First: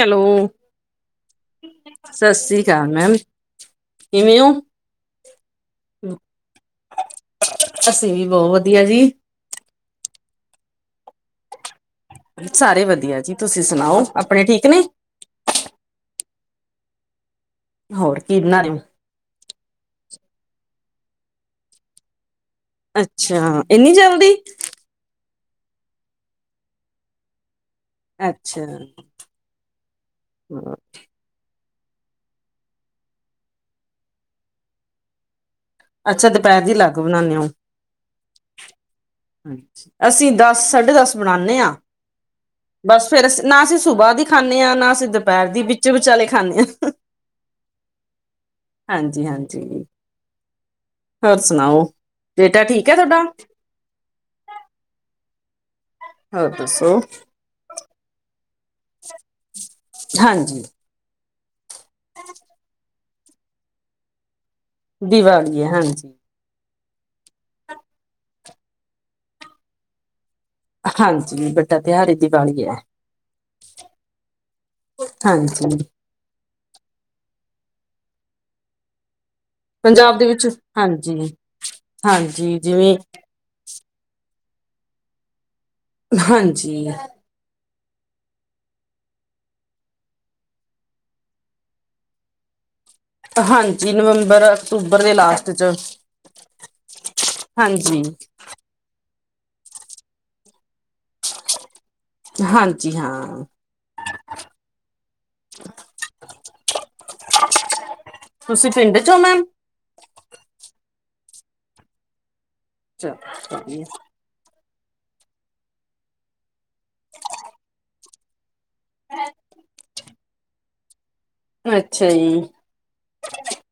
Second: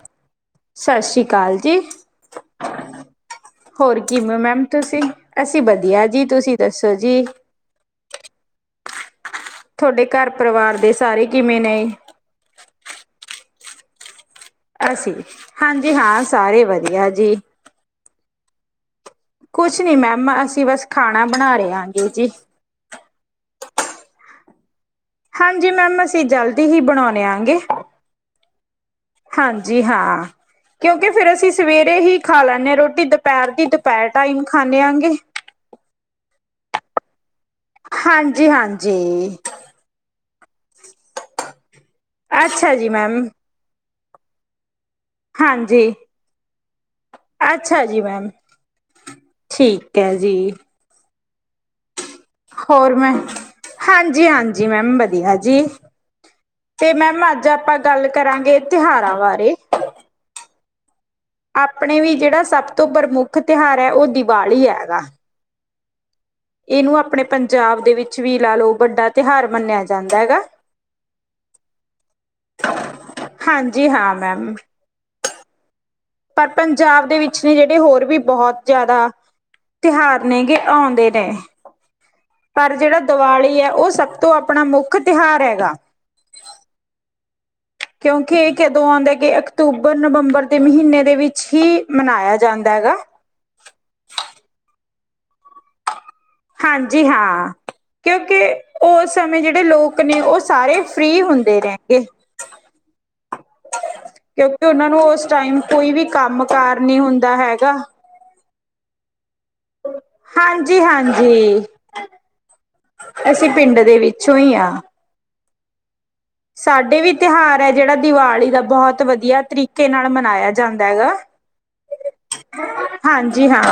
Hello ਸਤਿ ਸ੍ਰੀ ਅਕਾਲ ਜੀ- ਸਤਿ ਸ੍ਰੀ ਅਕਾਲ ਮੈਮ ਹੋਰ ਕਿਵੇਂ ਮੈਮ ਤੁਸੀਂ, ਅਸੀਂ ਵੱਧੀਆ ਜੀ ਤੁਸੀਂ ਦੱਸੋ ਜੀ? ਅਸੀਂ ਵੀ ਬੋਤ ਵੱਧੀਆ ਜੀ। ਤੁਹਾਡੇ ਘਰ ਪਰਿਵਾਰ ਦੇ ਸਾਰੇ ਕਿਵੇਂ ਨੇ? ਸਾਰੇ ਵੱਧੀਆ ਜੀ ਤੁਸੀਂ ਸੁਣਾਓ ਆਪਣੇ ਠੀਕ ਨੇ? ਹਾਂਜੀ ਹਾਂ ਸਾਰੇ ਵੱਧੀਆ ਜੀ। ਹੋਰ ਕੀ ਬਨਾਂ ਰਏ ਔ? ਕੁਛ ਨੀ ਮੈਮ ਅਸੀਂ ਬਸ ਖਾਣਾ ਬਣਾ ਰਏ ਹੈਂਗੇ ਜੀ। ਅੱਛਾ ਏਂਨੀ ਜਲਦੀ? ਹਾਂਜੀ ਮੈਮ ਅਸੀਂ ਜਲਦੀ ਹੀ ਬਣਾਓਣੇ ਹੈਂਗੇ। ਅੱਛਾ ਹਾਂਜੀ ਹਾਂ ਕਿਓਕਿ ਫੇਰ ਅਸੀਂ ਸਵੇਰੇ ਹੀ ਖਾ ਲੈਂਨੇ ਹਾਂ ਰੋਟੀ ਦੁਪੈਰ ਦੀ ਦੁਪੈਰ ਟਾਈਮ ਖਾਂਨੇ ਹੈਂਗੇ- ਅੱਛਾ ਦੁਪੈਰ ਦੀ ਅਲੱਗ ਬਣਾਨੇ ਓ? ਹਾਂਜੀ-ਹਾ ਹਾਂਜੀ, ਅਸੀਂ ਦਸ ਸਾਢੇ ਦੱਸ ਬਣਾਨੇ ਆ। ਅੱਛਾ ਜੀ ਮੈਮ। ਨਾ ਅਸੀਂ ਸੁਬਾ ਦੀ ਖਾਂਨੇ ਆ ਨਾ ਅਸੀਂ ਦ ਦੁਪੈਰ ਦੀ ਹਾਂਜੀ ਵਿੱਚੇ ਵਿਚਾਲੇ ਖਾਂਨੇ ਆ ਹਹ, ਅੱਛਾ ਹਾਂਜੀ ਹਾਂਜੀ। ਕੈ ਜੀ- ਹੋਰ ਸੁਣਾਓ? ਬੇਟਾ ਠੀਕ ਹੋਰ ਹੈ ਤੁਹਾਡਾ ਮੈਂਮ? ਹਾਂਜੀ- ਹਾਂਜੀ ਮੈਮ ਵੱਧੀਆ ਜੀ। ਹੋਰ ਤੇ ਦੱਸੋ ਮੈਮ ਅੱਜ ਆਪਾਂ ਗੱਲ ਕਰਾਂਗੇ ਤਿਹਾਰਾਂ ਬਾਰੇ- ਹਾਂਜੀ। ਆਪਣੇ ਵੀ ਜੇੜਾ ਸਭ ਤੋਂ ਪ੍ਰਮੁੱਖ ਤਿਹਾਰ ਹੈ ਓ ਦੀਵਾਲੀ ਐ ਦੀਵਾਲੀ ਹੈ ਹਾਂਜੀ। ਇਹਨੂੰ ਆਪਣੇ ਪੰਜਾਬ ਦੇ ਵਿੱਚ ਵੀ ਲਾ ਲਓ ਵੱਡਾ ਤਿਉਹਾਰ ਮੰਨਿਆ ਜਾਂਦਾ ਹੈਗਾ। ਹਾਂਜੀ ਵੱਡਾ ਤਿਉਹਾਰ ਦੀਵਾਲੀ ਹੈ। ਹਾਂਜੀ ਹਾਂ ਮੈਮ। ਹਾਂਜੀ ਪਰ ਪੰਜਾਬ ਦੇ ਵਿੱਚ ਨੇ ਜਿਹੜੇ ਹੋਰ ਵੀ ਬਹੁਤ ਜ਼ਿਆਦਾ ਪੰਜਾਬ ਤਿਉਹਾਰ ਦੇ ਨੇ ਵਿੱਚ ਗੇ ਆਉਂਦੇ ਨੇ ਹਾਂਜੀ ਹਾਂਜੀ। ਪਰ ਜਿਵੇਂ ਜਿਹੜਾ ਦੀਵਾਲੀ ਹੈ ਉਹ ਸਭ ਤੋਂ ਆਪਣਾ ਮੁੱਖ ਤਿਉਹਾਰ ਹੈਗਾ। ਹਾਂਜੀ। ਕਿਉਂਕਿ ਏ ਕਦੋਂ ਆਂਦਾ ਕਿ ਅਕਤੂਬਰ -ਨਵੰਬਰ ਦੇ ਮਹੀਨੇ ਦੇ ਵਿੱਚ ਹੀ ਮਨਾਇਆ ਜਾਂਦਾ ਹੈਗਾ। ਹਾਂਜੀ ਨਵੰਬਰ, ਅਕਤੂਬਰ ਦੇ ਲਾਸਟ ਚ। ਹਾਂਜੀ ਹਾਂ। ਹਾਂਜੀ ਕਿਉਂਕਿ ਉਸ ਸਮੇਂ ਜਿਹੜੇ ਲੋਕ ਨੇ, ਉਹ ਸਾਰੇ ਫ੍ਰਰੀ ਹੁੰਦੇ ਰਹੇਗੇ। ਹਾਂਜੀ ਹਾਂ। ਕਿਉਂਕਿ ਉਹਨਾ ਨੂੰ ਉਸ ਟਾਈਮ ਕੋਈ ਵੀ ਕੰਮ ਕਾਰ ਨੀ ਹੁੰਦਾ ਹੈਗਾ। ਤੁਸੀਂ ਪਿੰਡ ਚ ਹੋ ਮੈਮ। ਹਾਂਜੀ-ਹਾਂਜੀ ਅਸੀਂ ਪਿੰਡ ਦੇ ਵਿੱਚੋਂ ਹੀ ਹਾਂ। ਸਾਡੇ ਵੀ ਤਿਉਹਾਰ ਹੈ ਜਿਹੜਾ ਦੀਵਾਲੀ ਦਾ ਬਹੁਤ ਵਧੀਆ ਤਰੀਕੇ ਨਾਲ ਮਨਾਇਆ ਜਾਂਦਾ ਹੈਗਾ। ਅੱਛਾ ਜੀ ਹਾਂਜੀ ਹਾਂ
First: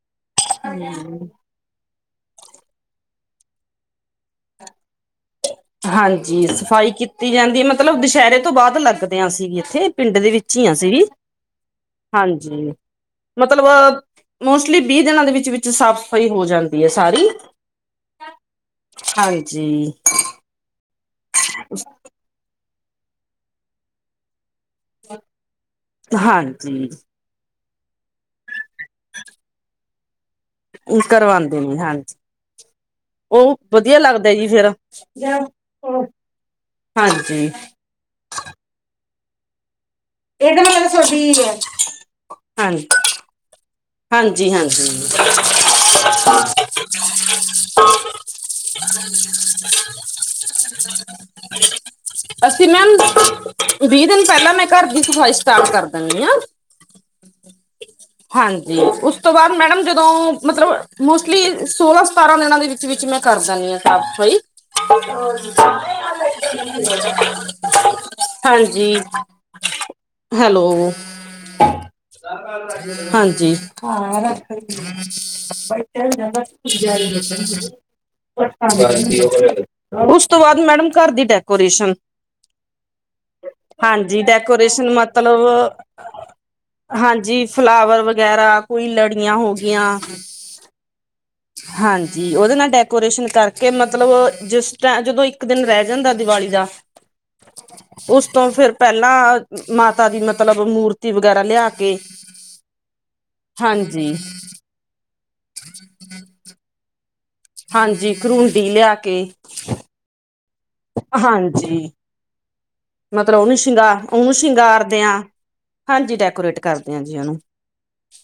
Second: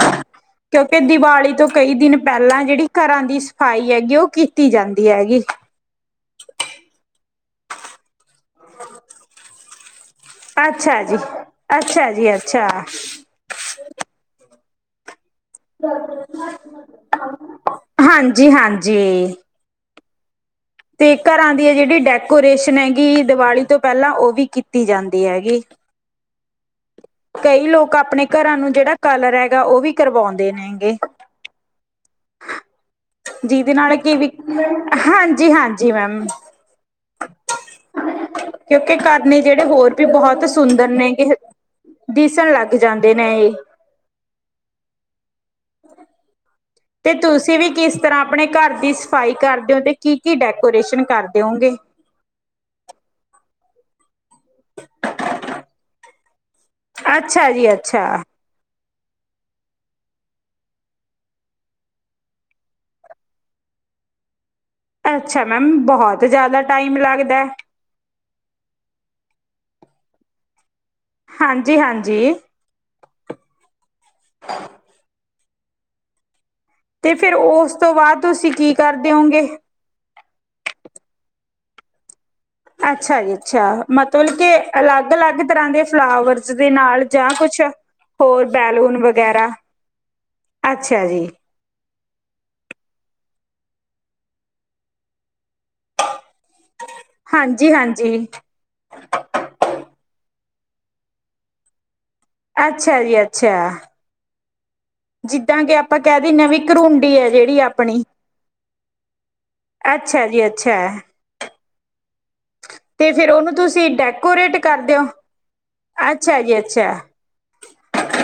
ਕਿਉਂਕਿ ਦੀਵਾਲੀ ਤੋਂ ਕਈ ਦਿਨ ਪਹਿਲਾਂ ਜਿਹੜੀ ਘਰਾਂ ਦੀ ਸਫ਼ਾਈ ਹੈਗੀ, ਉਹ ਕੀਤੀ ਜਾਂਦੀ ਹੈਗੀ ਜੀ। ਹਾਂਜੀ ਸਫ਼ਾਈ ਕੀਤੀ ਜਾਂਦੀ, ਮਤਲਬ ਦੁਸਹਿਰੇ ਤੋਂ ਬਾਅਦ ਲੱਗਦੇ ਹਾਂ ਅਸੀਂ ਵੀ ਇੱਥੇ ਪਿੰਡ ਦੇ ਵਿੱਚ। ਹੀ ਹਾਂ ਅਸੀਂ ਅੱਛਾ ਵੀ ਜੀ, ਅੱਛਾ ਜੀ ਅੱਛਾ। ਮਤਲਬਹ ਮੋਸਟਲੀ ਵੀਹ ਦਿਨਾਂ ਦੇ ਵਿੱਚ ਵਿੱਚ-ਵਿੱਚ ਸਾਫ਼ ਸਫ਼ਾਈ ਹੋ ਜਾਂਦੀ ਹੈ ਸਾਰੀ ਹਾਂਜੀ। ਤੇ ਘਰਾਂ ਦੀਆ ਜਿਹੜੀ ਡੈਕੋਰੇਸ਼ਨ ਹੈਗੀ, ਦੀਵਾਲੀ ਤੋਂ ਪਹਿਲਾਂ ਉਹ ਵੀ ਕੀਤੀ ਕੀਤੀ ਜਾਂਦੀ ਹੈਗੀ। ਹਾਂਜੀ ਕਈ ਲੋਕ ਆਪਣੇ ਘਰਾਂ ਨੂੰ ਜਿਹੜਾ ਕਲਰ ਹੈਗਾ ਉਹ ਵੀ ਕਰਵਾਉਂਦੇ ਨੇ ਹੈਗੇ। ਕਰਵਾਉਂਦੇ ਨੇ ਹਾਂਜੀ ਉਹ ਜਿਹਦੇ ਨਾਲ ਵਧੀਆ ਕਿ ਲੱਗਦਾ ਜੀ ਫੇਰ ਹਾਂਜੀ। ਹਾਂਜੀ-ਹਾਂਜੀ ਮੈਮ ਹਾਂਜੀ ਕਿਉਂਕਿ ਘਰ ਨੇੇ ਜਿਹੜੇ ਹੋਰ ਵੀ ਬਹੁਤ ਇਹਦਾ ਸੁੰਦਰ ਮਤਲਬ ਨੇ ਤੁਹਾਡੀ ਕਿਹ ਹੈ ਦਿਸਣ ਲੱਗ ਜਾਂਦੇ ਨੇ ਇਹ ਹਾਂਜੀ-ਹਾਂਜੀ। [inaudible] ਤੇ ਤੁਸੀਂ ਵੀ ਕਿਸ ਤਰ੍ਹਾਂ ਆਪਣੇ ਘਰ ਦੀ ਸਫਾਈ ਕਰਦੇ ਹੋ ਤੇ ਕੀ ਕੀ ਡੈਕੋਰੇਸ਼ਨ ਕਰਦੇ ਹੋਗੇ। ਅਸੀਂ ਮੈਮ ਵੀਹ ਦਿਨ ਪਹਿਲਾਂ ਮੈਂ ਘਰ ਦੀ ਸਫ਼ਾਈ ਸਟਾਰਟ ਕਰ ਦਣੀ ਆ। ਅੱਛਾ ਜੀ ਅ ਹਾਂਜੀ ਉਸ ਉਸ ਤੋਂ ਬਾਅਦ ਮੈਡਮ ਜਦੋਂ, ਮਤਲਬ ਮੋਸਟਲੀ ਸੋਲਾਂ ਸਤਾਰਾਂ ਦਿਨਾਂ ਦੇ ਵਿੱਚ-ਵਿੱਚ ਮੈਂ ਕਰ ਦਦੀ ਹਾਂ ਸਾਫ਼, ਸਫ਼ਾਈ। ਅੱਛਾ ਮੈਮ ਬਹੁਤ ਜ਼ਿਆਦਾ ਟਾਈਮ ਲੱਗਦਾ। [inaudible] ਹਾਂਜੀ। ਹੈਲੋ ਹਾਂਜੀ-ਹਾਂਜੀ। ਹਾਂਜੀ। ਦ [inaudible] ਤੇ ਫਿਰ ਉਸ ਤੋਂ ਬਾਅਦ ਤੁਸੀਂ ਕੀ ਕਰਦੇ ਹੋਂਗੇ? ਉਸ ਤੋਂ ਬਾਅਦ ਮੈਡਮ ਘਰ ਦੀ ਡੈਕੋਰੇਸ਼ਨ। ਅੱਛਾ ਜੀ ਅੱਛਾ ਹਾਂਜੀ ਮਤਲਬ ਕੇ ਡੈਕੋਰੇਸ਼ਨ ਅਲੱਗ-ਅਲੱਗ ਤਰ੍ਹਾਂ ਮਤਲਬ ਦੇ ਫਲਾਵਰਸ ਦੇ ਨਾਲ ਜਾਂ ਹਾਂਜੀ ਕੁਛ ਫਲਾਵਰ ਹੋਰ ਵਗੈਰਾ, ਕੋਈ ਬੈਲੂਨ ਲੜੀਆਂ ਵਗੈਰਾ, ਹੋਗਿਆਂ। ਅੱਛਾ ਜੀ। ਹਾਂਜੀ ਉਹਦੇ ਨਾਲ ਡੈਕੋਰੇਸ਼ਨ ਕਰਕੇ, ਮਤਲਬ ਜਿਸ ਟ ਜਦੋਂ ਇੱਕ ਦਿਨ ਰਹਿ ਜਾਂਦਾ ਦੀਵਾਲੀ ਦਾ। ਹਾਂਜੀ-ਹਾਂਜੀ, ਉਸ ਤੋਂ ਫਿਰ ਪਹਿਲਾਂ ਮਾਤਾ ਦੀ ਮਤਲਬ ਮੂਰਤੀ ਵਗੈਰਾ ਲਿਆ ਕੇ ਅੱਛਾ ਜੀ ਅੱਛਾ। ਜੀ। ਜਿੱਦਾਂ ਕਿ ਆਪਾਂ ਕਹਿ ਦੇਨੇ ਆ ਵੀਂ ਕਰੂੰਡੀ ਹੈ ਜਿਹੜੀ ਆਪਣੀ, ਹਾਂਜੀ ਕਰੂੰਡੀ ਲਿਆ ਕੇ ਅੱਛਾ ਜੀ ਅ ਹਾਂਜੀ। ਤੇ ਫੇਰ ਮਤਲਬ ਓਨੂੰ ਉਹਨੂੰ ਤੁਸੀਂ ਸ਼ਿੰਗਾਰ ਉਹਨੂੰ ਡੈਕੋਰੇਟ ਕਰ ਦੇ ਸ਼ਿੰਗਾਰਦੇ ਓ ਹਾਂ ਹਾਂਜੀ ਅੱਛਾ ਜੀ ਡੈਕੋਰੇਟ ਕਰਦੇ ਅੱਛਾ। ਹਾਂ ਜੀ ਉਹਨੂੰ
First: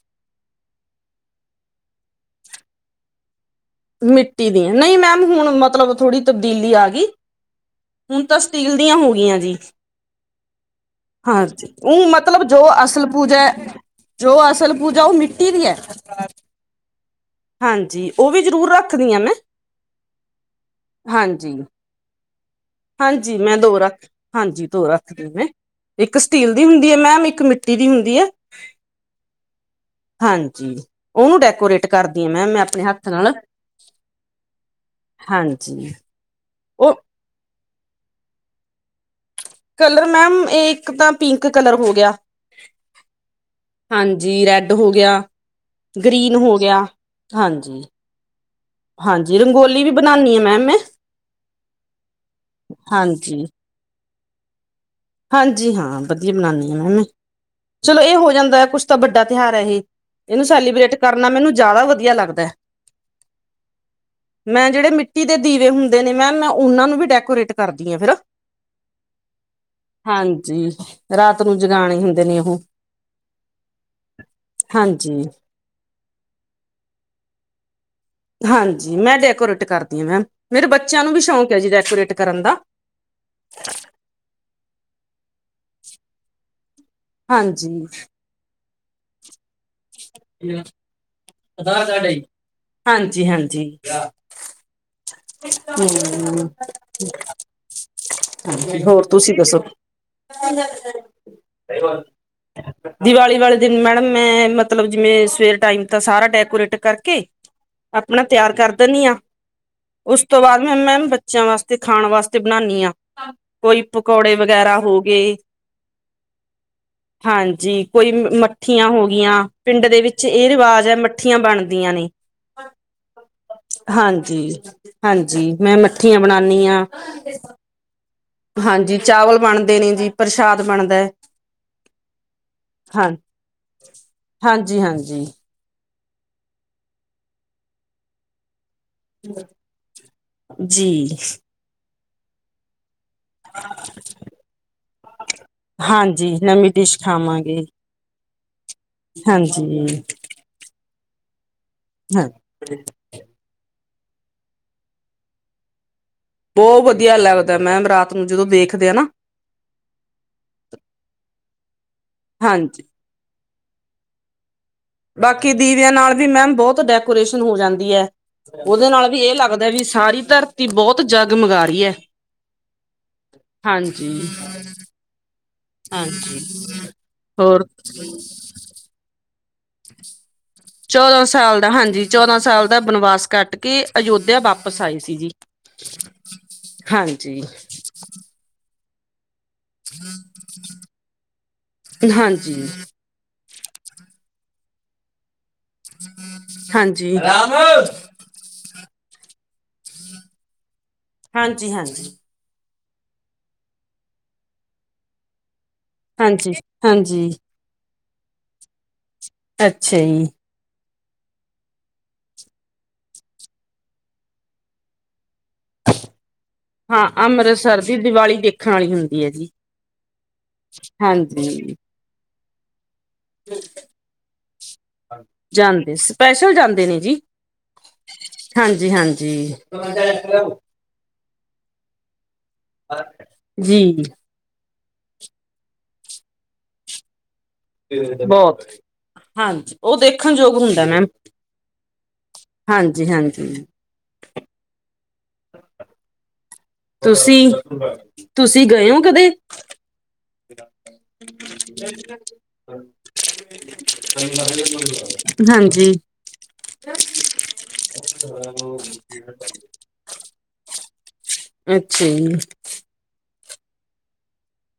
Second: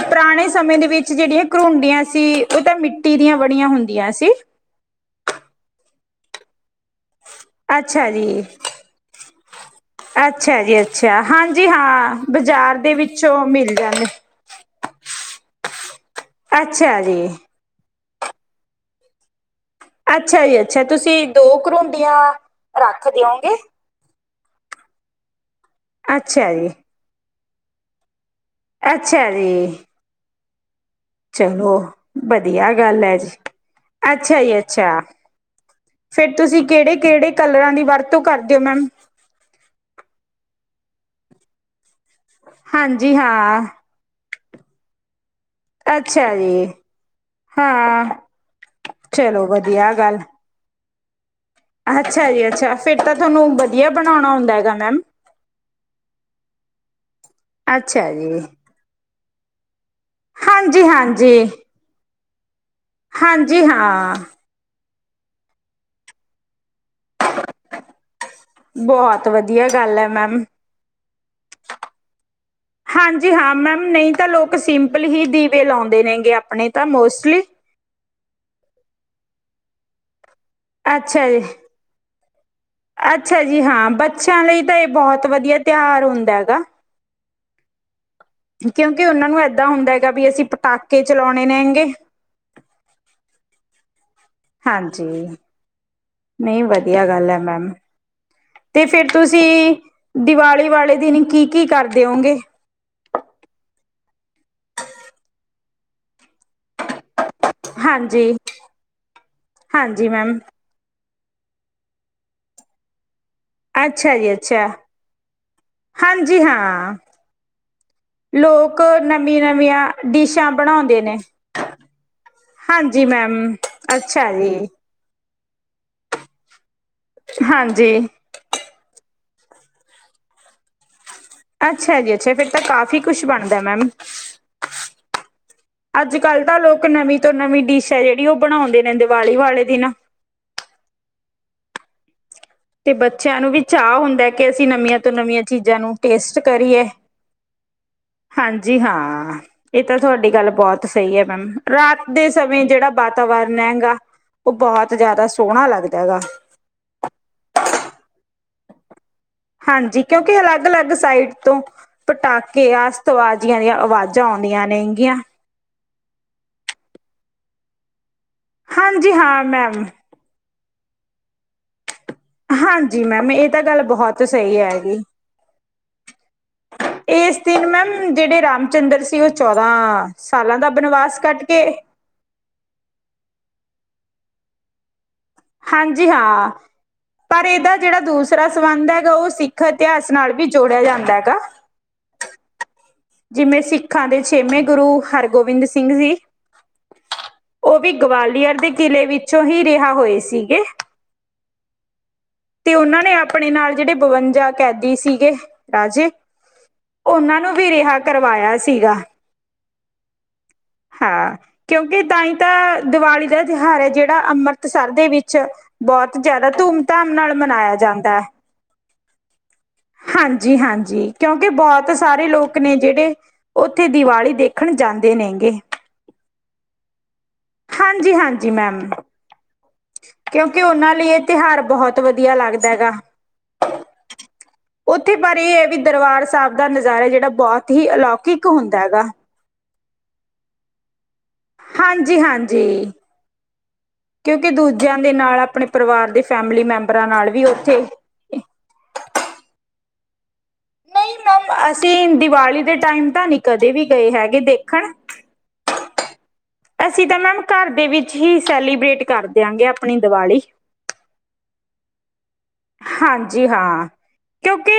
ਪੁਰਾਣੇ ਸਮੇਂ ਦੇ ਵਿੱਚ ਜੇੜੀਆਂ ਘਰੁੰਡੀਆਂ ਸੀ, ਓ ਤਾਂ ਮਿੱਟੀ ਦੀਆਂ ਬਨੀਆਂ ਹੁੰਦੀਆਂ ਸੀ। ਮਿੱਟੀ ਦੀਆਂ ਨਈ ਮੈਮ ਹੁਣ ਮਤਲਬ ਥੋੜੀ ਤਬਦੀਲੀ ਆ ਗਈ। ਅੱਛਾ ਹੁਣ ਤਾਂ ਜੀ। ਸਟੀਲ ਦੀਆਂ ਹੋ ਗਈਆਂ ਜੀ। ਅੱਛਾ ਜੀ ਅੱਛਾ, ਹਾਂਜੀ ਉਹ ਹਾਂ ਮਤਲਬ ਜੋ ਬਾਜ਼ਾਰ ਦੇ ਅਸਲ ਵਿੱਚੋਂ ਪੂਜਾ ਮਿਲ ਜਾਂਦੇ ਜੋ ਅਸਲ ਪੂਜਾ ਓ ਮਿੱਟੀ ਦੀ ਐ। ਅੱਛਾ ਜੀ। ਹਾਂਜੀ, ਓ ਵੀ ਜ਼ਰੂਰ ਰੱਖਦੀ ਐ ਮੈਂ ਅੱਛਾ ਜੀ ਅੱਛਾ, ਤੁਸੀਂ ਹਾਂਜੀ ਦੋ ਕਰੁੰਡੀਆਂ ਹਾਂਜੀ ਮੈਂ ਦੋ ਰੱਖ ਹਾਂਜੀ ਦੋ ਰੱਖਦੀਆ ਮੈਂ, ਇੱਕ ਸਟੀਲ ਅੱਛਾ ਦੀ ਜੀ ਹੁੰਦੀ ਐ ਮੈਮ ਇੱਕ ਮਿੱਟੀ ਮਿੱਟੀ ਦੀ ਹੁੰਦੀ ਐ। ਅੱਛਾ ਜੀ। ਹਾਂਜੀ ਓਨੂੰ ਚਲੋ ਡੈਕੋਰੇਟ ਕਰਦੀ ਆ ਮੈ ਮੈਂਮ ਵਧੀਆ ਆਪਣੇ ਗੱਲ ਹੱਥ ਹੈ ਜੀ ਨਾਲ ਅੱਛਾ ਜੀ ਅੱਛਾ। ਹਾਂਜੀ। ਫੇਰ ਤੁਸੀਂ ਉਹ ਕੇੜੇ-ਕੇੜੇ ਕਲਰਾਂ ਦੀ ਵਰਤੋਂ ਕਰਦੇ ਓ ਮੈਮ? ਕਲਰ ਮੈਮ ਇੱਕ ਤਾਂ ਪਿੰਕ ਕਲਰ ਹੋ ਗਿਆ। ਹਾਂਜੀ ਹਾਂ। ਹਾਂਜੀ ਰੈਡ ਹੋ ਗਿਆ, ਅੱਛਾ ਗਰੀਨ ਹੋ ਜੀ ਗਿਆ, ਹਾਂਜੀ। ਹਾਂ ਹਾਂਜੀ ਚਲੋ ਰੰਗੋਲੀ ਵੀ ਵਧੀਆ ਗੱਲ ਬਣਾਨੀ ਆ ਮੈਮ ਮੈਂ ਅੱਛਾ ਜੀ ਅੱਛਾ, ਫੇਰ ਤਾਂ ਹਾਂਜੀ ਤੁਆਨੂੰ ਵਦੀਆ ਬਨੋਨਾ ਔਦਾ ਐਗਾ ਮੈਮ। ਹਾਂਜੀ ਹਾਂ ਵਦੀਆ ਬਨਾਨੀ ਆ ਮੈਮ ਮੈ, ਚਲੋ ਅੱਛਾ ਏ ਜੀ ਹੋ ਜਾਂਦਾ ਹੈ ਕੁਛ ਤਾਂ ਵੱਡਾ ਤਿਹਾਰ ਐ ਏਹ। ਏਨੂੰ ਹਾਂਜੀ ਸੈਲੀਬਰੈਟ ਕਰਨਾ ਹਾਂਜੀ ਮੈਨੂੰ ਜਾਦਾ ਵਦੀਆ ਲੱਗਦੈ। ਹਾਂਜੀ ਹਾਂ। ਮੈਂ ਜੇੜੇ ਮਿੱਟੀ ਦੇ ਦੀਵੇ ਹੁੰਦੇ ਨੇ ਮੈਮ ਮੈਂ ਓਨਾਂ ਨੂੰ ਵੀ ਡੈਕੋਰੇਟ ਕਰਦੀ ਆਂ ਫੇਰ ਬਹੁਤ ਵਦੀਆ ਗੱਲ ਐ ਮੈਮ। ਹਾਂਜੀ ਰਾਤ ਨੂੰ ਜਗਾਣੇ ਹੁੰਦੇ ਨੇ ਉਹ ਹਾਂਜੀ ਹਾਂ ਮੈਮ ਨਈ ਤਾਂ ਲੋਕ ਸਿੰਪਲ ਹੀ ਹਾਂਜੀ ਦੀਵੇ ਲੋਦੇ ਨੇ ਗੇ ਆਪਣੇ ਤਾਂ ਮੋਸਟਲੀ। ਹਾਂਜੀ ਮੈਂ ਡੈਕੋਰੇਟ ਕਰਦੀ ਆ ਮੈਮ ਮੇਰੇ ਬੱਚਿਆਂ ਨੂੰ ਵੀ ਸ਼ੌਂਕ ਐ ਜੀ ਡੈਕੋਰੇਟ ਕਰਨ ਦਾ। ਅੱਛਾ ਜੀ ਹਾਂ ਬੱਚਿਆਂ ਲਈ ਤਾਂ ਏ ਬੋਹਤ ਵਦੀਆ ਤਿਹਾਰ ਹੁੰਦਾ ਐਗਾ। ਹਾਂਜੀ। ਕਿਓਕਿ ਓਨਾਂ ਨੂੰ ਏਦਾਂ ਹੁੰਦਾ ਹੈਗਾ ਵੀ ਅਸੀਂ ਪਟਾਕੇ ਚਲਾਉਣੇ ਅਦਾਰ ਨੇਗੇ ਕਾਰਡ ਏ ਜੀ, ਹਾਂਜੀ। ਹਾਂਜੀ, ਨਈ ਵਦੀਆ ਗੱਲ ਹੈ ਮੈਮ। ਹਾਂਜੀ ਤੇ ਹੋਰ ਫੇਰ ਦੱਸੋ ਤੁਸੀਂ ਦੀਵਾਲੀ ਵਾਲੇ ਦਿਨ ਕੀ-ਕੀ ਕਰਦੇ ਓ ਗੇ? ਦੀਵਾਲੀ ਵਾਲੇ ਦਿਨ ਮੈਡਮ ਮੈਂ, ਮਤਲਬ ਜਿਵੇਂ ਸਵੇਰ ਟਾਈਮ ਤਾ ਸਾਰਾ ਡੈਕੋਰੇਟ ਕਰਕੇ ਆਪਣਾ ਹਾਂਜੀ ਤਿਆਰ ਕਰ ਦਨੀ ਆ, ਹਾਂਜੀ ਓਸ ਮੈਮ ਤੋਂ ਬਾਅਦ ਮੈਮ ਬੱਚੇਆਂ ਵਾਸਤੇ ਖਾਣ ਵਾਸਤੇ ਬਨਾਨੀ ਆ। ਕੋਈ ਅੱਛਾ ਜੀ ਪਕੌੜੇ ਅੱਛਾ ਵਗੈਰਾ ਹੋ ਗੇ। ਹਾਂਜੀ ਹਾਂ। ਹਾਂਜੀ ਕੋਈ ਲੋਕ ਮੱਠੀਆਂ ਹੋ ਗਈਆਂ, ਪਿੰਡ ਨਵੀਂ-ਨਵੀਆਂ ਦੇ ਵਿੱਚ ਏ ਡਿਸ਼ਾਂ ਰਿਵਾਜ਼ ਬਣਾਉਂਦੇ ਨੇ। ਮੱਠੀਆਂ ਬਨਦੀਆਂ ਨੇ, ਹਾਂਜੀ ਮੈਮ, ਅੱਛਾ ਹਾਂਜੀ। ਜੀ, ਹਾਂਜੀ, ਮੈਂ ਮੱਠੀਆਂ ਬਨਾਨੀ ਆ। ਹਾਂਜੀ। ਹਾਂਜੀ ਚਾਵਲ ਬਣਦੇ ਨੇ ਜੀ, ਪਰਸ਼ਾਦ ਬਣਦਾ ਐ। ਅੱਛਾ ਜੀ ਅੱਛਾ, ਫੇਰ ਤਾਂ ਕਾਫੀ ਕੁਸ਼ ਬਨਦੈ ਮੈਮ। ਹਾਂਜੀ ਹਾਂਜੀ ਅੱਜ ਕੱਲ ਤਾਂ ਲੋਕ ਨਵੀਂ ਤੋਂ ਨਵੀਂ ਡਿਸ਼ ਏ ਜੇੜੀ ਉ ਬਣਾਉਂਦੇ ਨੇ ਦੀਵਾਲੀ ਵਾਲੇ ਦਿਨ। ਜੀ। ਤੇ ਬੱਚਿਆਂ ਨੂੰ ਵੀ ਚਾ ਹੁੰਦੈ ਕੇ ਅਸੀਂ ਨਵੀਆਂ ਤੋਂ ਨਵੀਆਂ ਚੀਜ਼ਾਂ ਨੂੰ ਟੇਸਟ ਕਰੀਏ। ਖਵਾਂਗੇ। ਹਾਂਜੀ ਹਾਂ ਏ ਤਾਂ ਤੁਹਾਡੀ ਗੱਲ ਬੋਤ ਸਈ ਏ ਮੈਮ, ਰਾਤ ਹਾਂ ਦੇ ਸਮੇਂ ਜੇੜਾ ਬਾਦ ਵਾਤਾਵਰਨ ਹੈਗਾ ਉ ਬੋਤ ਜਾਦਾ ਸੋਣਾ ਲੱਗਦਾ ਹੈਗਾ। ਬੋਤ ਵਧੀਆ ਲਗਦਾ ਮੈਮ ਰਾਤ ਨੂੰ ਜਦੋਂ ਦੇਖਦੇ ਆ ਨਾ- ਹਾਂਜੀ ਕਿਉਂਕਿ ਅਲੱਗ-ਅਲੱਗ ਸਾਈਡ ਤੋਂ ਪਟਾਕੇ ਹਾਂਜੀ ਆਸ- ਵਾਜ਼ੀਆਂ ਦੀਆਂ ਆਵਾਜ਼ਾਂ ਆਉਂਦੀਆਂ ਨੇ- ਬਾਕੀ ਦੀਵਿਆਂ ਨਾਲ ਵੀ ਮੈਮ ਬੋਤ ਡੈਕੋਰੇਸ਼ਨ ਹੋ ਜਾਂਦੀ ਐ। ਉਦੇ ਨਾਲ ਹਾਂਜੀ ਵੀ ਏ ਹਾਂ ਲੱਗਦਾ ਵੀ ਮੈਮ ਸਾਰੀ ਧਰਤੀ ਬੋਤ ਜਗਮਗਾ ਰਹੀ ਐ। ਹਾਂਜੀ ਮੈਮ ਏ ਤਾਂ ਗੱਲ ਹਾਂਜੀ, ਬਹੁਤ ਸਈ ਹੈਗੀ। ਹਾਂਜੀ ਏਸ ਦਿਨ ਹੋਰ ਮੈਮ ਜੇੜੇ ਰਾਮ ਚੰਦਰ ਸ ਸੀ ਉ ਚੌਦਾਂ ਸਾਲਾਂ ਦਾ ਬਨਵਾਸ ਚੌਦਾਂ ਕੱਟ ਸਾਲ ਕੇ ਦਾ ਹਾਂਜੀ ਚੌਦਾਂ ਸਾਲ ਦਾ ਬਨਵਾਸ ਕੱਟ ਕੇ ਅਯੋਧਿਆ ਵਾਪਿਸ ਆਏ ਸੀ ਜੀ। ਹਾਂਜੀ ਹਾਂ, ਹਾਂਜੀ, ਹਾਂਜੀ, ਪਰ ਏਦਾ ਜੇੜਾ ਦੂਸਰਾ ਸੰਬੰਧ ਹੈਗਾ ਉ ਸਿੱਖ- ਸ ਇਤਿਹਾਸ ਨਾਲ ਵੀ ਜੋੜਿਆ ਜਾਂਦਾ ਹੈਗਾ। ਹਾਂਜੀ। ਜਿਵੇਂ ਸਿੱਖਾਂ ਦੇ ਛੇਵੇਂ ਗੁਰੂ ਹਰ ਗੋਬਿੰਦ ਸਿੰਘ ਜੀ ਹਾਂਜੀ, ਉ ਵੀ ਗਵਾਲੀਅਰ ਦੇ ਕਿਲੇ ਵਿੱਚ ਚੋ ਹੀ ਰਿਹਾ ਹੋਏ ਸੀਗੇ। ਹਾਂਜੀ-ਹਾਂਜੀ। ਤੇ ਉਨਾਂ ਨੇ ਆਪਣੇ ਨਾਲ ਜੇੜੇ ਬਵੰਜਾ ਕੈਦੀ ਸੀਗੇ- ਰਾਜੇ ਹਾਂਜੀ, ਹਾਂਜੀ ਉਨਾਂ ਨੂੰ ਵੀ ਰਿਹਾ ਕਰਵਾਇਆ ਸੀਗਾ। ਅੱਛਾ ਜੀ। ਹਾਂ, ਕਿਉਂਕਿ ਤਾਂ ਹੀ ਤਾਂ ਦੀਵਾਲੀ ਦਾ ਤਿਉਹਾਰ ਏ ਜੇੜਾ ਅੰਮ੍ਰਿਤਸਰ ਦੇ ਵਿੱਚ ਬਹੁਤ ਜਾਦਾ ਧੂਮ ਧਾਮ ਨਾਲ ਮਨਾਇਆ ਜਾਂਦੈ। ਖਾਨੀ ਹੁੰਦੀ ਏ ਜੀ। ਹਾਂਜੀ-ਹਾਂਜੀ ਕਿਉਂਕਿ ਹਾਂਜੀ। ਬੋਹਤ ਸਾਰੇ ਲੋਕ ਨੇ ਜੇੜੇ- ਉੱਥੇ ਦੀਵਾਲੀ ਦੇਖਣ ਜਾਂਦੇ ਨੇਗੇ। ਜਾਂਦੇ ਸਪੈਸ਼ਲ ਜਾਂਦੇ ਨੇ ਜੀ। ਹਾਂਜੀ-ਹਾਂਜੀ ਮੈਮ ਹਾਂਜੀ, ਹਾਂਜੀ। ਕਿਉਂਕਿ ਉਨਾਂ ਲਈ ਏ ਤਿਉਹਾਰ ਬਹੁਤ ਬਹੁਤ ਵਧੀਆ ਲੱਗਦਾ ਹੈਗਾ। ਜੀ ਉੱਥੇ ਪਰ ਏ ਹੈ ਵੀ ਦਰਬਾਰ ਸਾਹਿਬ ਦਾ ਨਜ਼ਾਰਾ ਜੇੜਾ ਬੋਤ- ਬੋਤ, ਹਾਂਜੀ ੳ ਦੇਖਣਜੋਗ ਹੁੰਦਾ ਮੈਮ। ਹਾਂਜੀ-ਹਾਂਜੀ। ਹਾਂਜੀ ਹਾਂਜੀ ਕਿਉਂਕਿ ਦੂਜਿਆਂ ਦੇ ਨਾਲ ਆਪਣੇ ਪਰਿਵਾਰ ਦੇ ਫੈਮਿਲੀ ਮੈਂਮ- ਤੁਸੀਂ, ਤੁਸੀਂ ਗਏ ੳਂ ਕਦੇ? ਨਈ ਮੈਮ ਅਸੀਂ ਦੀਵਾਲੀ ਦੇ ਟਾਈਮ ਤਾਂ ਨੀ ਕਦੇ ਵੀ ਗਏ ਹੈਗੇ ਦੇਖਣ- ਹਾਂਜੀ। ਅਸੀਂ ਤਾਂ ਮੈਮ ਘਰ ਦੇ ਵਿੱਚ ਹੀ ਸੈਲੀਬ੍ਰੇਟ ਕਰ ਦਿਆਂਗੇ ਆਪਣੀ ਦੀਵਾਲੀ- ਅੱਛਾ ਜੀ- ਹਾਂਜੀ ਹਾਂ। ਕਿਉਂਕਿ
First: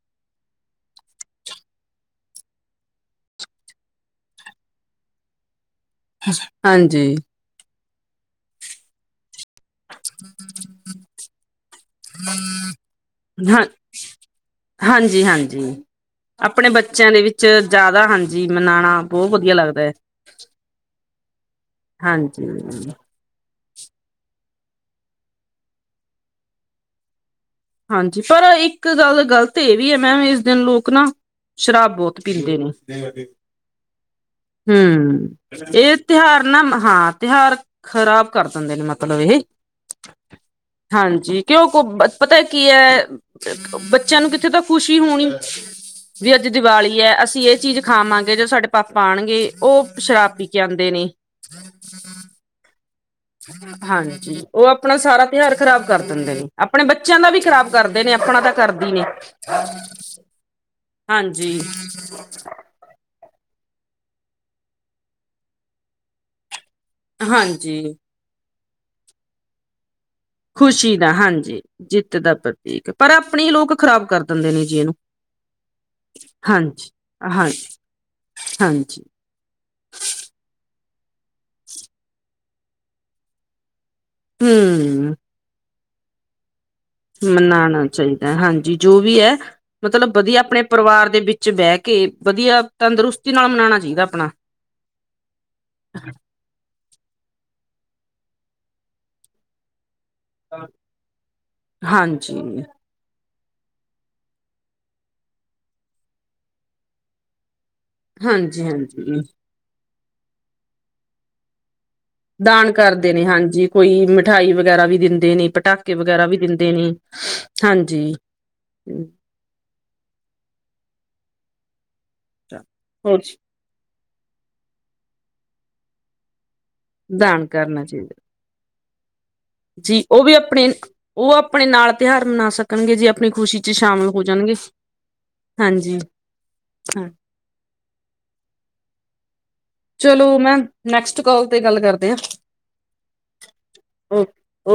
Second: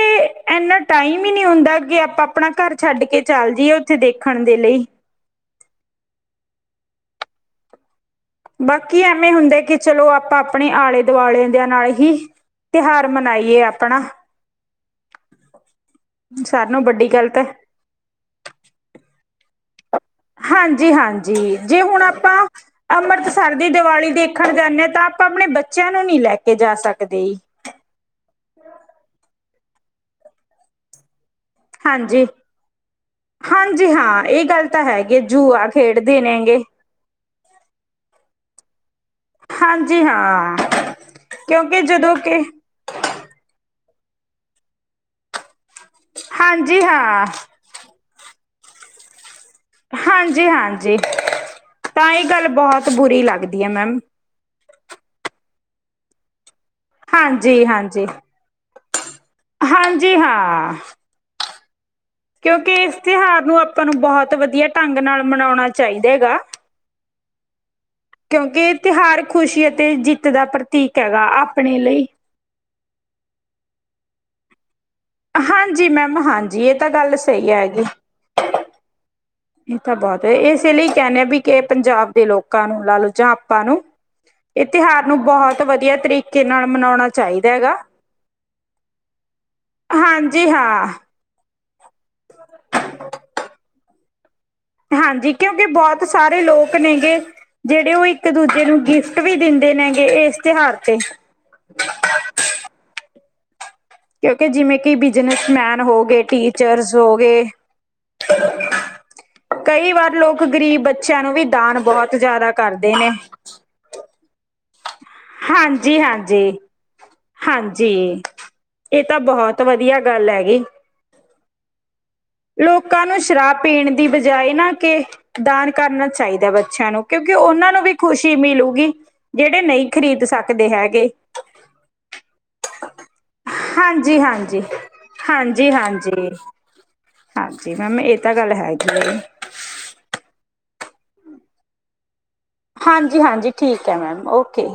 ਇਨਾ ਟਾਈਮ ਈ ਨੀ ਹੁੰਦਾ ਕਿ ਆਪਾਂ ਆਪਣਾ ਘਰ ਛੱਡ ਕੇ ਚੱਲ ਜਾਈਏ ਉੱਥੇ ਦੇਖਣ ਦੇ ਲਈ। ਹਾਂਜੀ। ਬਾਕੀ ਐਵੇਂ ਹੁੰਦੈ ਕੀ ਚਲੋ ਆਪਾਂ ਆਪਨੇ ਆਲੇ ਦੁਆਲੇ ਦੇਆਂ ਨਾਲ ਹੀ, ਤਿਹਾਰ ਮਨਾਈਏ ਆਪਨਾ। ਹਾਂਜੀ-ਹਾਂਜੀ, ਆਪਨੇ ਸਾਰਿਆਂ ਨੂੰ ਵੱਡੀ ਬੱਚੇਆਂ ਦੇ ਗੱਲ ਵਿੱਚ ਤਾਂ ਜਾਦਾ ਹਾਂਜੀ ਮਨਾਨਾ ਬਹੁ ਵਦੀਆ ਲੱਗਦਾ। ਹਾਂਜੀ-ਹਾਂਜੀ, ਜੇ ਹੁਨ ਆਪਾਂ ਹਾਂਜੀ ਅੰਮਰਤਸ ਸਰ ਦੀ ਦਵਾਲੀ ਦੇਖਨ ਜਾਂਨੇ ਆਂ ਤਾਂ ਆਪਾਂ ਆਪਨੇ ਬੱਚੇਆਂ ਨੂੰ ਨੀ ਲੈ ਕੇ ਜਾ ਸਕਦੇ ਜੀ। ਹਾਂਜੀ ਪਰ ਇੱਕ ਗੱਲ ਗਲਤ ਏ ਵੀ ਐ ਮੈਮ ਇਸ ਦਿਨ ਲੋਕ ਨਾ ਸ਼ਰਾਬ ਬੋਤ ਹਾਂਜੀ ਪੀਂਦੇ ਨੇ। ਹਾਂਜੀ ਹਾਂ ਇਹ ਗੱਲ ਤਾਂ ਹੈਗੀ ਹੂੰ, ਜੂਆ ਏ ਖੇਡਦੇ ਤਿਉਹਾਰ ਨੇਗੇ ਨਾ ਮਤ ਹਾਂ ਤਿਉਹਾਰ ਖ਼ਰਾਬ ਕਰ ਦਿੰਦੇ ਨੇ ਮਤਲਬ ਏਹੇ ਹਾਂਜੀ ਹਾਂ। ਹਾਂਜੀ ਕਿਓਂ ਕੋ ਕਿਉਂਕਿ ਜਦੋਂ ਪਤਾ ਕਿ ਕੀ ਕੀ ਐ ਬੱਚੇਆਂ ਨੂੰ ਕਿੱਥੇ ਤਾਂ ਖੁਸ਼ੀ ਹੋਨੀ ਵੀ ਅੱਜ ਹਾਂਜੀ ਦੀਵਾਲੀ ਐ ਹਾਂ ਅਸੀਂ ਏ ਚੀਜ਼ ਖਾਵਾਂਗੇ ਜਦੋ ਸਾਡੇ ਪਾਪਾ ਆਨਗੇ। ਓ ਸ਼ਰਾਬ ਪੀ ਹਾਂਜੀ ਕੇ ਆਂਦੇ ਹਾਂਜੀ ਨੇ। ਤਾਂ ਏ ਗੱਲ ਬੋਤ ਬੁਰੀ ਲੱਗਦੀ ਐ ਮੈਮ। ਓ ਆਪਨਾ ਸਾਰਾ ਤਿਹਾਰ ਖ਼ਰਾਬ ਕਰ ਦਿੰਦੇ ਨੇ। ਆਪਨੇ ਬੱਚੇਆਂ ਦਾ ਵੀ ਹਾਂਜੀ ਖ਼ਰਾਬ ਕਰਦੇ ਹਾਂਜੀ ਨੇ ਆਪਨਾ ਤਾਂ ਕਰਦੀ ਨੇ। ਹਾਂਜੀ ਹਾਂਜੀ। ਕਿਓਂਕਿ ਇਸ ਤਿਉਹਾਰ ਨੂੰ ਆਪਾਂ ਨੂੰ ਬਹੋਤ ਵਦੀਆ ਢੰਗ ਨਾਲ ਮਨੌਨਾ ਚਾਈਦਾ ਗਾ। ਹਾਂਜੀ ਕਿਓਂਕਿ ਏ ਤਿਹਾਰ ਖ਼ੁਸ਼ੀ ਅਤੇ ਜਿੱਤ ਦਾ ਪ੍ਰਤੀਕ ਹੈਗਾ ਆਪਨੇ ਲਈ। ਠੀਕ ਐ ਪਰ ਆਪਨੇ ਈ ਲੋਕ ਖ਼ਰਾਬ ਕਰ ਦਿੰਦੇ ਨੇ ਜੀ ਏਨੂੰ। ਹਾਂਜੀ ਮੈਮ ਹਾਂਜੀ ਏ ਤਾਂ ਗੱਲ ਸਈ ਹਾਂ ਐ ਗੀ। ਹਾਂਜੀ ਏ ਤਾਂ ਬੋਤ ਐ ਏਸੇ ਲਈ ਕੈਂਨੇ ਆਂ ਵੀ ਕੇ ਪੰਜਾਬ ਦੇ ਲੋਕਾਂ ਨੂੰ ਲਾਲੋ ਜਾਂ ਆਪਾਂ ਨੂੰ ਏ ਤਿਹਾਰ ਨੂੰ ਬੋਤ ਵਦੀਆ ਤਰੀ ਮਨਾਨਾ ਚਾਈਦਾ ਐ ਹਾਂਜੀ ਜੋ ਵੀ ਐ, ਮਤਲਬ ਵਦੀਆ ਹਾਂਜੀ ਆਪਨੇ ਹਾਂ ਪਰਿਵਾਰ ਦੇ ਵਿੱਚ ਵਿੱਚ ਬੈ ਕੇ ਵਦੀਆ ਤੰਦਰੁਸਤੀ ਨਾਲ ਮਨਾਨਾ ਚਾਈਦਾ ਆਪਨਾ। ਹਾਂਜੀ, ਕਿਓਂਕਿ ਬੋਤ ਸਾ ਸਾਰੇ ਲੋਕ ਨੇ ਗੇ ਜੇੜੇ ਓ ਇੱਕ ਦੂਜੇ ਨੂੰ ਗਿਫਟ ਵੀ ਦਿੰਦੇ ਨੇ ਗੇ ਏਸ ਤਿਹਾਰ ਤੇ। ਹਾਂਜੀ ਕਿਓਂਕਿ ਜਿਵੇਂ ਕੇ ਬਿਜਨਸਮੈਨ ਹੋਗੇ, ਟੀਚਰਸ ਹੋਗੇ ਹਾਂਜੀ-ਹਾਂਜੀ ਕਈ ਵਾਰ ਲੋਕ ਗਰੀਬ ਬੱਚਿਆਂ ਨੂੰ ਵੀ ਦਾਨ ਬਹੋਤ ਜਾਦਾ ਕਰਦੇ ਨੇ। ਕੋਈ ਮਿਠਾਈ ਵਗੈਰਾ ਵੀ ਦਿੰ ਦਿੰਦੇ ਨੇ ਪਟਾਕੇ ਹਾਂਜੀ ਵਗੈਰਾ ਵੀ ਹਾਂਜੀ ਦਿੰਦੇ ਨੇ, ਹਾਂਜੀ। ਵਦੀਆ ਗੱਲ ਹੈਗੀ। ਲੋਕਾਂ ਨੂੰ ਹੋਰ ਸ਼ਰਾਬ ਪੀਨ ਦੀ ਬਜਾਏ ਨਾ ਕੇ ਦਾਨ ਕਰਨਾ ਚਾਈਦਾ ਬੱ ਬੱਚੇਆਂ ਨੂੰ ਕਿਓਂਕਿ ਦਾਨ ਓਨਾਂ ਨੂੰ ਕਰਨਾ ਵੀ ਚਾਹੀਦਾ ਖੁਸ਼ੀ ਮਿਲੂਗੀ। ਜਿਹੜੇ ਨਹੀਂ ਜੀ ਓ ਖ਼ਰੀਦ ਵੀ ਆਪਨੇ ਸਕਦੇ ਨਾ ਹੈਗੇ ਓ ਆਪਨੇ ਨਾਲ ਤਿਹਾਰ ਮਨਾ ਸਕਨਗੇ ਜੀ ਆਪਨੀ ਖੁਸ਼ੀ ਚ ਸ਼ਾਮਲ ਹੋ ਜਨਗੇ। ਹਾਂਜੀ-ਹਾਂਜੀ। ਹਾਂ ਹਾਂਜੀ ਮੈਮ ਏ ਤਾਂ ਗੱਲ ਹੈਗੀ ਏ। ਚਲੋ ਮੈਮ ਨੈਕਸਟ ਕੋਲ ਤੇ ਗੱਲ ਕਰਦੇ ਆ। ਹਾਂਜੀ-ਹਾਂਜੀ ਠੀਕ ਐ ਓ ਮੈਮ ਓਕੇ।